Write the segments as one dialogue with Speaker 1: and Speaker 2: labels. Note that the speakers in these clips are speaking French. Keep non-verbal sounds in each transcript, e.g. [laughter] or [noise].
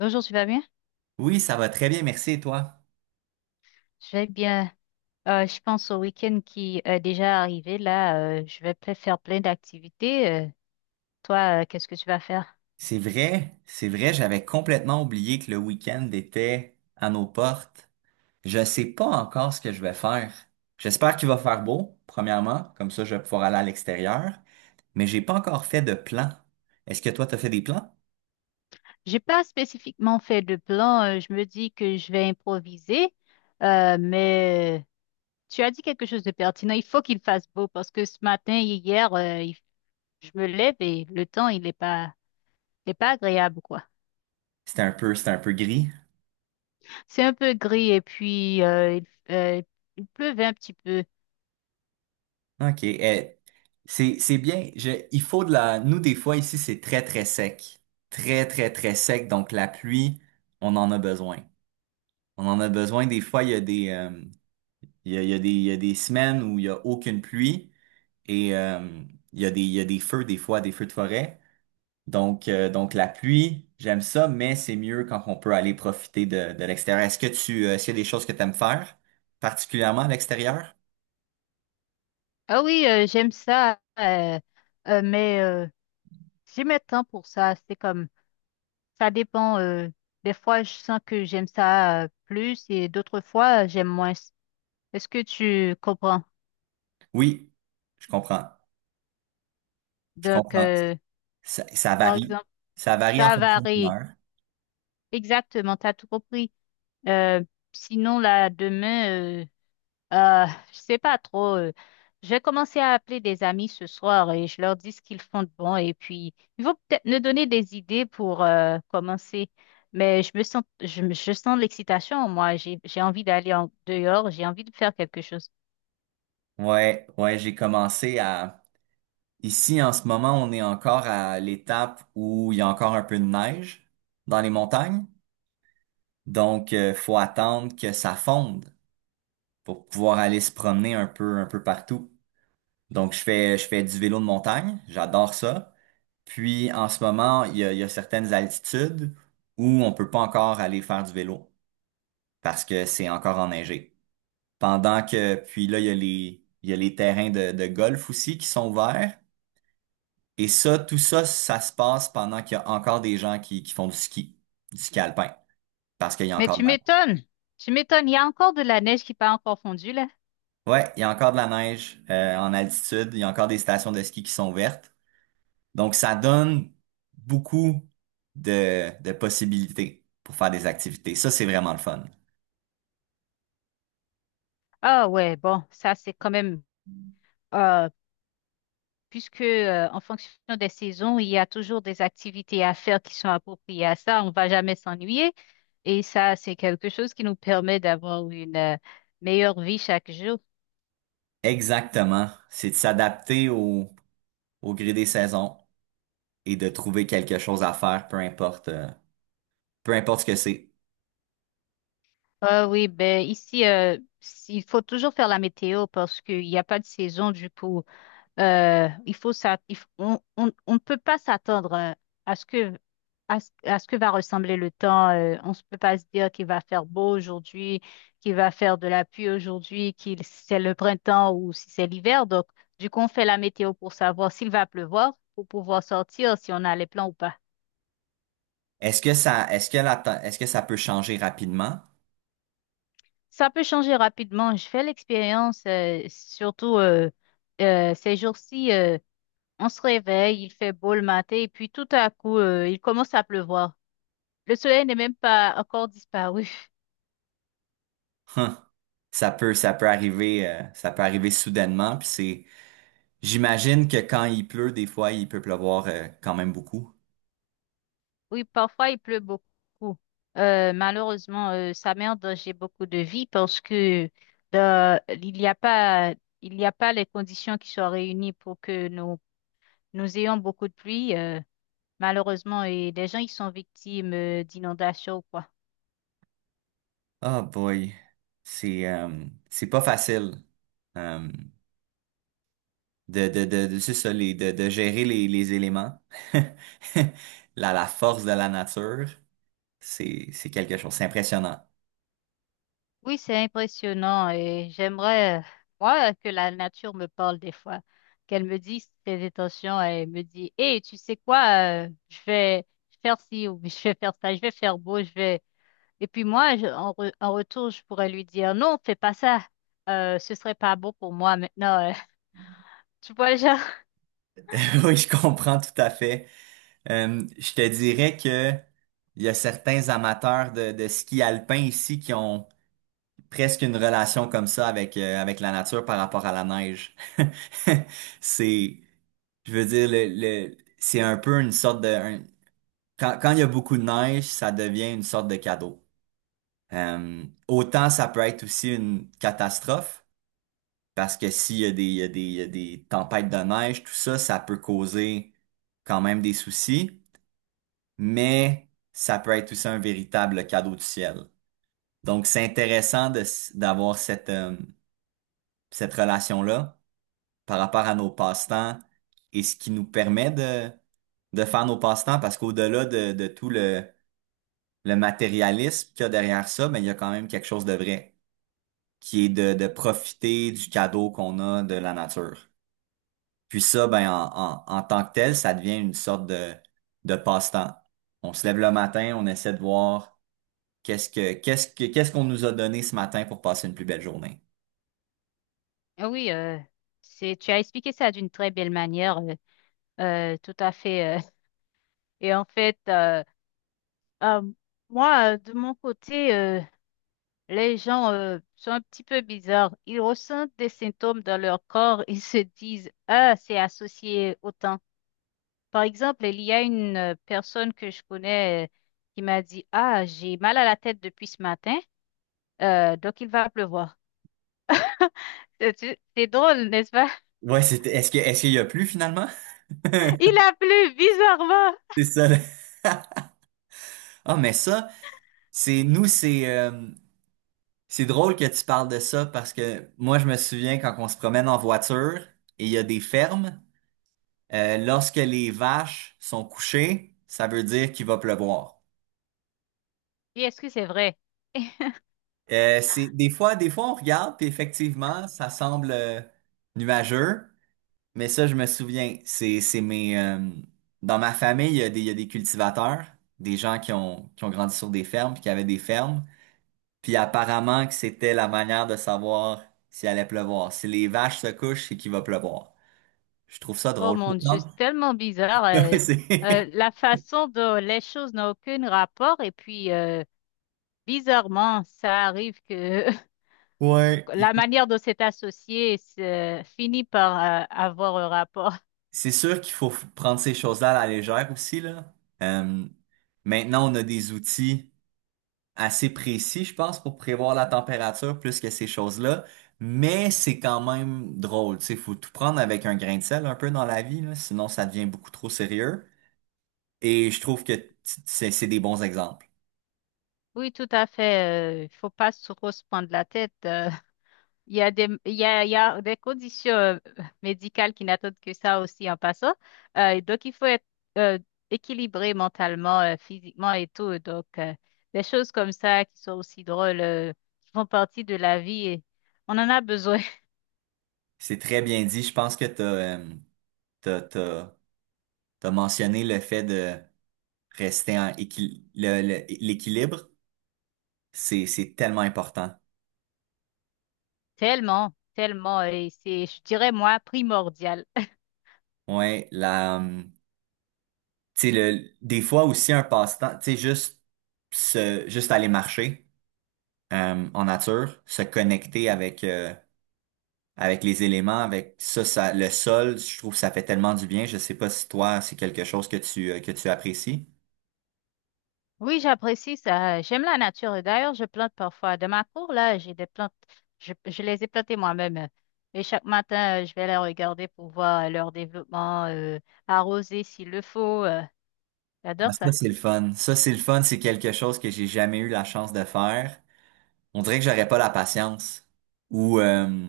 Speaker 1: Bonjour, tu vas bien?
Speaker 2: Oui, ça va très bien, merci et toi?
Speaker 1: Je vais bien. Je pense au week-end qui est déjà arrivé. Là, je vais faire plein d'activités. Toi, qu'est-ce que tu vas faire?
Speaker 2: C'est vrai, j'avais complètement oublié que le week-end était à nos portes. Je sais pas encore ce que je vais faire. J'espère qu'il va faire beau, premièrement, comme ça je vais pouvoir aller à l'extérieur, mais j'ai pas encore fait de plan. Est-ce que toi t'as fait des plans?
Speaker 1: J'ai pas spécifiquement fait de plan. Je me dis que je vais improviser. Mais tu as dit quelque chose de pertinent. Il faut qu'il fasse beau parce que ce matin et hier, je me lève et le temps, il est pas agréable, quoi.
Speaker 2: C'était un peu gris.
Speaker 1: C'est un peu gris et puis il euh, il pleuvait un petit peu.
Speaker 2: Ok, eh, c'est bien. Je, il faut de la. Nous des fois ici c'est très très sec, très très très sec. Donc la pluie, on en a besoin. On en a besoin. Des fois il y a des il y a, il y a il y a des semaines où il y a aucune pluie et il y a il y a des feux des fois, des feux de forêt. Donc la pluie, j'aime ça, mais c'est mieux quand on peut aller profiter de l'extérieur. Est-ce que est-ce qu'il y a des choses que tu aimes faire, particulièrement à l'extérieur?
Speaker 1: Ah oui, j'aime ça, euh, mais euh, j'ai mes temps pour ça. C'est comme, ça dépend. Des fois, je sens que j'aime ça plus et d'autres fois, j'aime moins. Est-ce que tu comprends?
Speaker 2: Oui, je comprends. Je
Speaker 1: Donc,
Speaker 2: comprends. Ça
Speaker 1: par
Speaker 2: varie.
Speaker 1: exemple,
Speaker 2: Ça varie en
Speaker 1: ça
Speaker 2: fonction de
Speaker 1: varie.
Speaker 2: l'heure.
Speaker 1: Exactement, t'as tout compris. Euh, Sinon, là, demain, Euh, je sais pas trop. Je vais commencer à appeler des amis ce soir et je leur dis ce qu'ils font de bon et puis ils vont peut-être me donner des idées pour commencer. Mais je me sens, je, me- je sens l'excitation en moi. J'ai envie d'aller en dehors, j'ai envie de faire quelque chose.
Speaker 2: Ouais, ouais, j'ai commencé à... Ici, en ce moment, on est encore à l'étape où il y a encore un peu de neige dans les montagnes. Donc, faut attendre que ça fonde pour pouvoir aller se promener un peu partout. Donc, je fais du vélo de montagne. J'adore ça. Puis, en ce moment, il y a certaines altitudes où on peut pas encore aller faire du vélo parce que c'est encore enneigé. Pendant que, puis là, il y a les, il y a les terrains de golf aussi qui sont ouverts. Et ça, tout ça, ça se passe pendant qu'il y a encore des gens qui font du ski alpin, parce qu'il y a
Speaker 1: Mais
Speaker 2: encore
Speaker 1: tu
Speaker 2: de la.
Speaker 1: m'étonnes, tu m'étonnes. Il y a encore de la neige qui n'a pas encore fondu là.
Speaker 2: Ouais, il y a encore de la neige en altitude, il y a encore des stations de ski qui sont ouvertes. Donc, ça donne beaucoup de possibilités pour faire des activités. Ça, c'est vraiment le fun.
Speaker 1: Ah ouais, bon, ça c'est quand même. euh, Puisque en fonction des saisons, il y a toujours des activités à faire qui sont appropriées à ça. On va jamais s'ennuyer. Et ça, c'est quelque chose qui nous permet d'avoir une meilleure vie chaque jour.
Speaker 2: Exactement. C'est de s'adapter au gré des saisons et de trouver quelque chose à faire, peu importe ce que c'est.
Speaker 1: Ah oui, ben ici, il faut toujours faire la météo parce qu'il n'y a pas de saison. Du coup, il faut ça, il f- on ne peut pas s'attendre à ce que à ce que va ressembler le temps. On ne peut pas se dire qu'il va faire beau aujourd'hui, qu'il va faire de la pluie aujourd'hui, qu'il si c'est le printemps ou si c'est l'hiver. Donc, du coup, on fait la météo pour savoir s'il va pleuvoir, pour pouvoir sortir, si on a les plans ou pas.
Speaker 2: Est-ce que ça, est-ce que la, te- est-ce que ça peut changer rapidement?
Speaker 1: Ça peut changer rapidement. Je fais l'expérience, surtout ces jours-ci. On se réveille, il fait beau le matin et puis tout à coup, il commence à pleuvoir. Le soleil n'est même pas encore disparu. [laughs]
Speaker 2: Hum, ça peut arriver soudainement, puis c'est. J'imagine que quand il pleut, des fois, il peut pleuvoir quand même beaucoup.
Speaker 1: Oui, parfois il pleut beaucoup. Malheureusement, ça met en danger beaucoup de vie parce que euh, il n'y a pas, il n'y a pas les conditions qui sont réunies pour que nous, nous ayons beaucoup de pluie. Malheureusement, et les gens ils sont victimes d'inondations ou quoi.
Speaker 2: Ah boy, c'est pas facile euh, de c'est ça, de gérer les éléments. [laughs] La force de la nature, c'est quelque chose, c'est impressionnant.
Speaker 1: Oui, c'est impressionnant et j'aimerais, moi, que la nature me parle des fois, qu'elle me dise ses intentions et me dit, Hé, tu sais quoi, je vais faire ci ou je vais faire ça, je vais faire beau, je vais. Et puis moi, en retour, je pourrais lui dire, non, fais pas ça, ce serait pas beau pour moi maintenant. [laughs] Tu vois, genre.
Speaker 2: [laughs] Oui, je comprends tout à fait. Je te dirais que il y a certains amateurs de ski alpin ici qui ont presque une relation comme ça avec, avec la nature par rapport à la neige. [laughs] C'est, je veux dire, le, c'est un peu une sorte de... un- quand, quand il y a beaucoup de neige, ça devient une sorte de cadeau. Autant ça peut être aussi une catastrophe, parce que s'il y a il y a il y a des tempêtes de neige, tout ça, ça peut causer quand même des soucis, mais ça peut être aussi un véritable cadeau du ciel. Donc, c'est intéressant d'avoir cette, cette relation-là, par rapport à nos passe-temps et ce qui nous permet de faire nos passe-temps parce qu'au-delà de tout le matérialisme qu'il y a derrière ça, mais il y a quand même quelque chose de vrai qui est de profiter du cadeau qu'on a de la nature. Puis ça, ben, en tant que tel, ça devient une sorte de passe-temps. On se lève le matin, on essaie de voir qu'est-ce qu'on nous a donné ce matin pour passer une plus belle journée.
Speaker 1: Ah oui, c'est, tu as expliqué ça d'une très belle manière, tout à fait. Et en fait, euh, moi, de mon côté. Les gens sont un petit peu bizarres. Ils ressentent des symptômes dans leur corps. Ils se disent, ah, c'est associé au temps. Par exemple, il y a une personne que je connais qui m'a dit, ah, j'ai mal à la tête depuis ce matin, donc il va pleuvoir. [laughs] C'est drôle, n'est-ce pas?
Speaker 2: Ouais, est-ce qu'il y a plus finalement? [laughs]
Speaker 1: [laughs] Il a plu bizarrement.
Speaker 2: C'est ça, là. [laughs] Ah, mais ça, c'est nous, c'est drôle que tu parles de ça parce que moi, je me souviens quand on se promène en voiture et il y a des fermes, lorsque les vaches sont couchées, ça veut dire qu'il va pleuvoir.
Speaker 1: Et est-ce que c'est vrai?
Speaker 2: C'est des fois on regarde puis effectivement, ça semble nuageux, mais ça, je me souviens, c'est mes dans ma famille, il y a des il y a des cultivateurs, des gens qui ont grandi sur des fermes puis qui avaient des fermes. Puis apparemment que c'était la manière de savoir s'il allait pleuvoir. Si les vaches se couchent, c'est qu'il va pleuvoir. Je trouve ça
Speaker 1: Oh
Speaker 2: drôle. Je me
Speaker 1: mon Dieu,
Speaker 2: demande-
Speaker 1: c'est tellement bizarre.
Speaker 2: [laughs] C'est.
Speaker 1: La façon dont les choses n'ont aucun rapport et puis bizarrement, ça arrive que [laughs]
Speaker 2: Ouais.
Speaker 1: la
Speaker 2: il-
Speaker 1: manière dont c'est associé finit par avoir un rapport. [laughs]
Speaker 2: c'est sûr qu'il faut prendre ces choses-là à la légère aussi, là. Euh, maintenant, on a des outils assez précis, je pense, pour prévoir la température plus que ces choses-là. Mais c'est quand même drôle. Tu sais, faut tout prendre avec un grain de sel un peu dans la vie, là, sinon ça devient beaucoup trop sérieux. Et je trouve que t- c'est des bons exemples.
Speaker 1: Oui, tout à fait. Il faut pas trop se prendre la tête. Il y a des conditions médicales qui n'attendent que ça aussi en passant. Et donc, il faut être euh, équilibré mentalement, physiquement et tout. Donc, des choses comme ça qui sont aussi drôles, qui font partie de la vie. Et on en a besoin [laughs]
Speaker 2: C'est très bien dit. Je pense que tu as, t'as, t'as, t'as- t'as mentionné le fait de rester en équil- l'équilibre. C'est tellement important.
Speaker 1: tellement, tellement. Et c'est, je dirais, moi, primordial.
Speaker 2: Ouais, la, tu sais, le, des fois aussi un passe-temps, tu sais, juste, juste aller marcher en nature, se connecter avec, avec les éléments, avec ça, ça, le sol, je trouve que ça fait tellement du bien. Je sais pas si toi, c'est quelque chose que que tu apprécies.
Speaker 1: Oui, j'apprécie ça. J'aime la nature. Et d'ailleurs, je plante parfois. Dans ma cour, là, j'ai des plantes. Je les ai plantées moi-même. Et chaque matin, je vais les regarder pour voir leur développement, arroser s'il le faut.
Speaker 2: Ah,
Speaker 1: J'adore
Speaker 2: ça,
Speaker 1: ça.
Speaker 2: c'est le fun. Ça, c'est le fun. C'est quelque chose que j'ai jamais eu la chance de faire. On dirait que j'aurais pas la patience. Ou,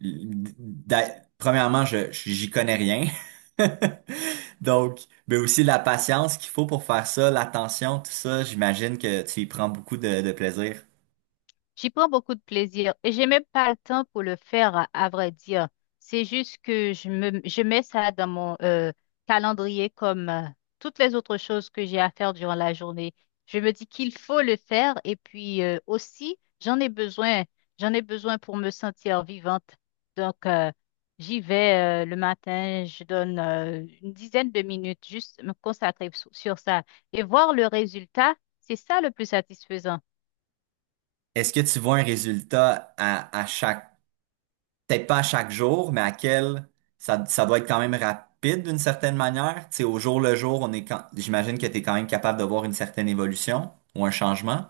Speaker 2: l- premièrement, j'y connais rien. [laughs] Donc, mais aussi la patience qu'il faut pour faire ça, l'attention, tout ça, j'imagine que tu y prends beaucoup de plaisir.
Speaker 1: J'y prends beaucoup de plaisir et j'ai même pas le temps pour le faire, à vrai dire. C'est juste que je mets ça dans mon calendrier comme toutes les autres choses que j'ai à faire durant la journée. Je me dis qu'il faut le faire et puis aussi, j'en ai besoin. J'en ai besoin pour me sentir vivante. Donc, j'y vais le matin, je donne une dizaine de minutes juste me consacrer sur ça et voir le résultat, c'est ça le plus satisfaisant.
Speaker 2: Est-ce que tu vois un résultat à chaque peut-être pas à chaque jour, mais à quel ça, ça doit être quand même rapide d'une certaine manière. Tu sais, au jour le jour, on est quand... j'imagine que tu es quand même capable de voir une certaine évolution ou un changement.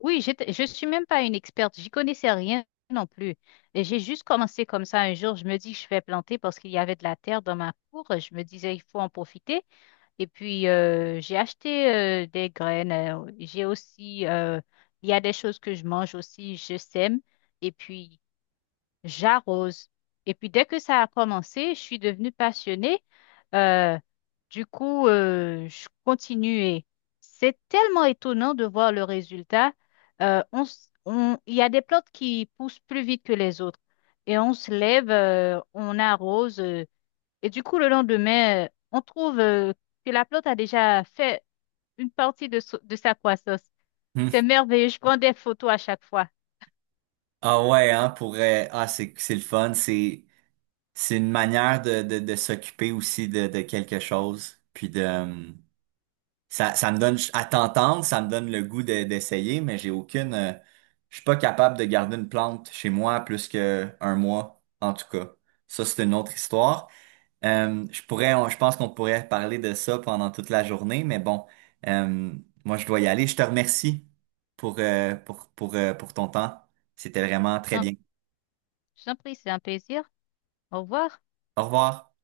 Speaker 1: Je ne suis même pas une experte, j'y connaissais rien non plus. Et j'ai juste commencé comme ça un jour, je me dis je vais planter parce qu'il y avait de la terre dans ma cour, je me disais il faut en profiter. Et puis j'ai acheté des graines, il y a des choses que je mange aussi, je sème. Et puis j'arrose. Et puis dès que ça a commencé, je suis devenue passionnée. Euh, du coup, je continuais. C'est tellement étonnant de voir le résultat. Il y a des plantes qui poussent plus vite que les autres. Et on se lève, on arrose. Et du coup, le lendemain, on trouve, que la plante a déjà fait une partie de, de sa croissance.
Speaker 2: Hmm.
Speaker 1: C'est merveilleux. Je prends des photos à chaque fois.
Speaker 2: Ah ouais, hein, pour ah c'est le fun, c'est une manière de s'occuper aussi de quelque chose. Puis de ça me donne à t'entendre, ça me donne le goût de- d'essayer, mais j'ai aucune je suis pas capable de garder une plante chez moi plus que un mois en tout cas. Ça c'est une autre histoire. Je pourrais, on- je pense qu'on pourrait parler de ça pendant toute la journée, mais bon, euh, moi je dois y aller. Je te remercie pour, pour ton temps. C'était vraiment
Speaker 1: Je
Speaker 2: très
Speaker 1: t'en
Speaker 2: bien.
Speaker 1: je t'en prie, c'est un plaisir. Au revoir.
Speaker 2: Au revoir.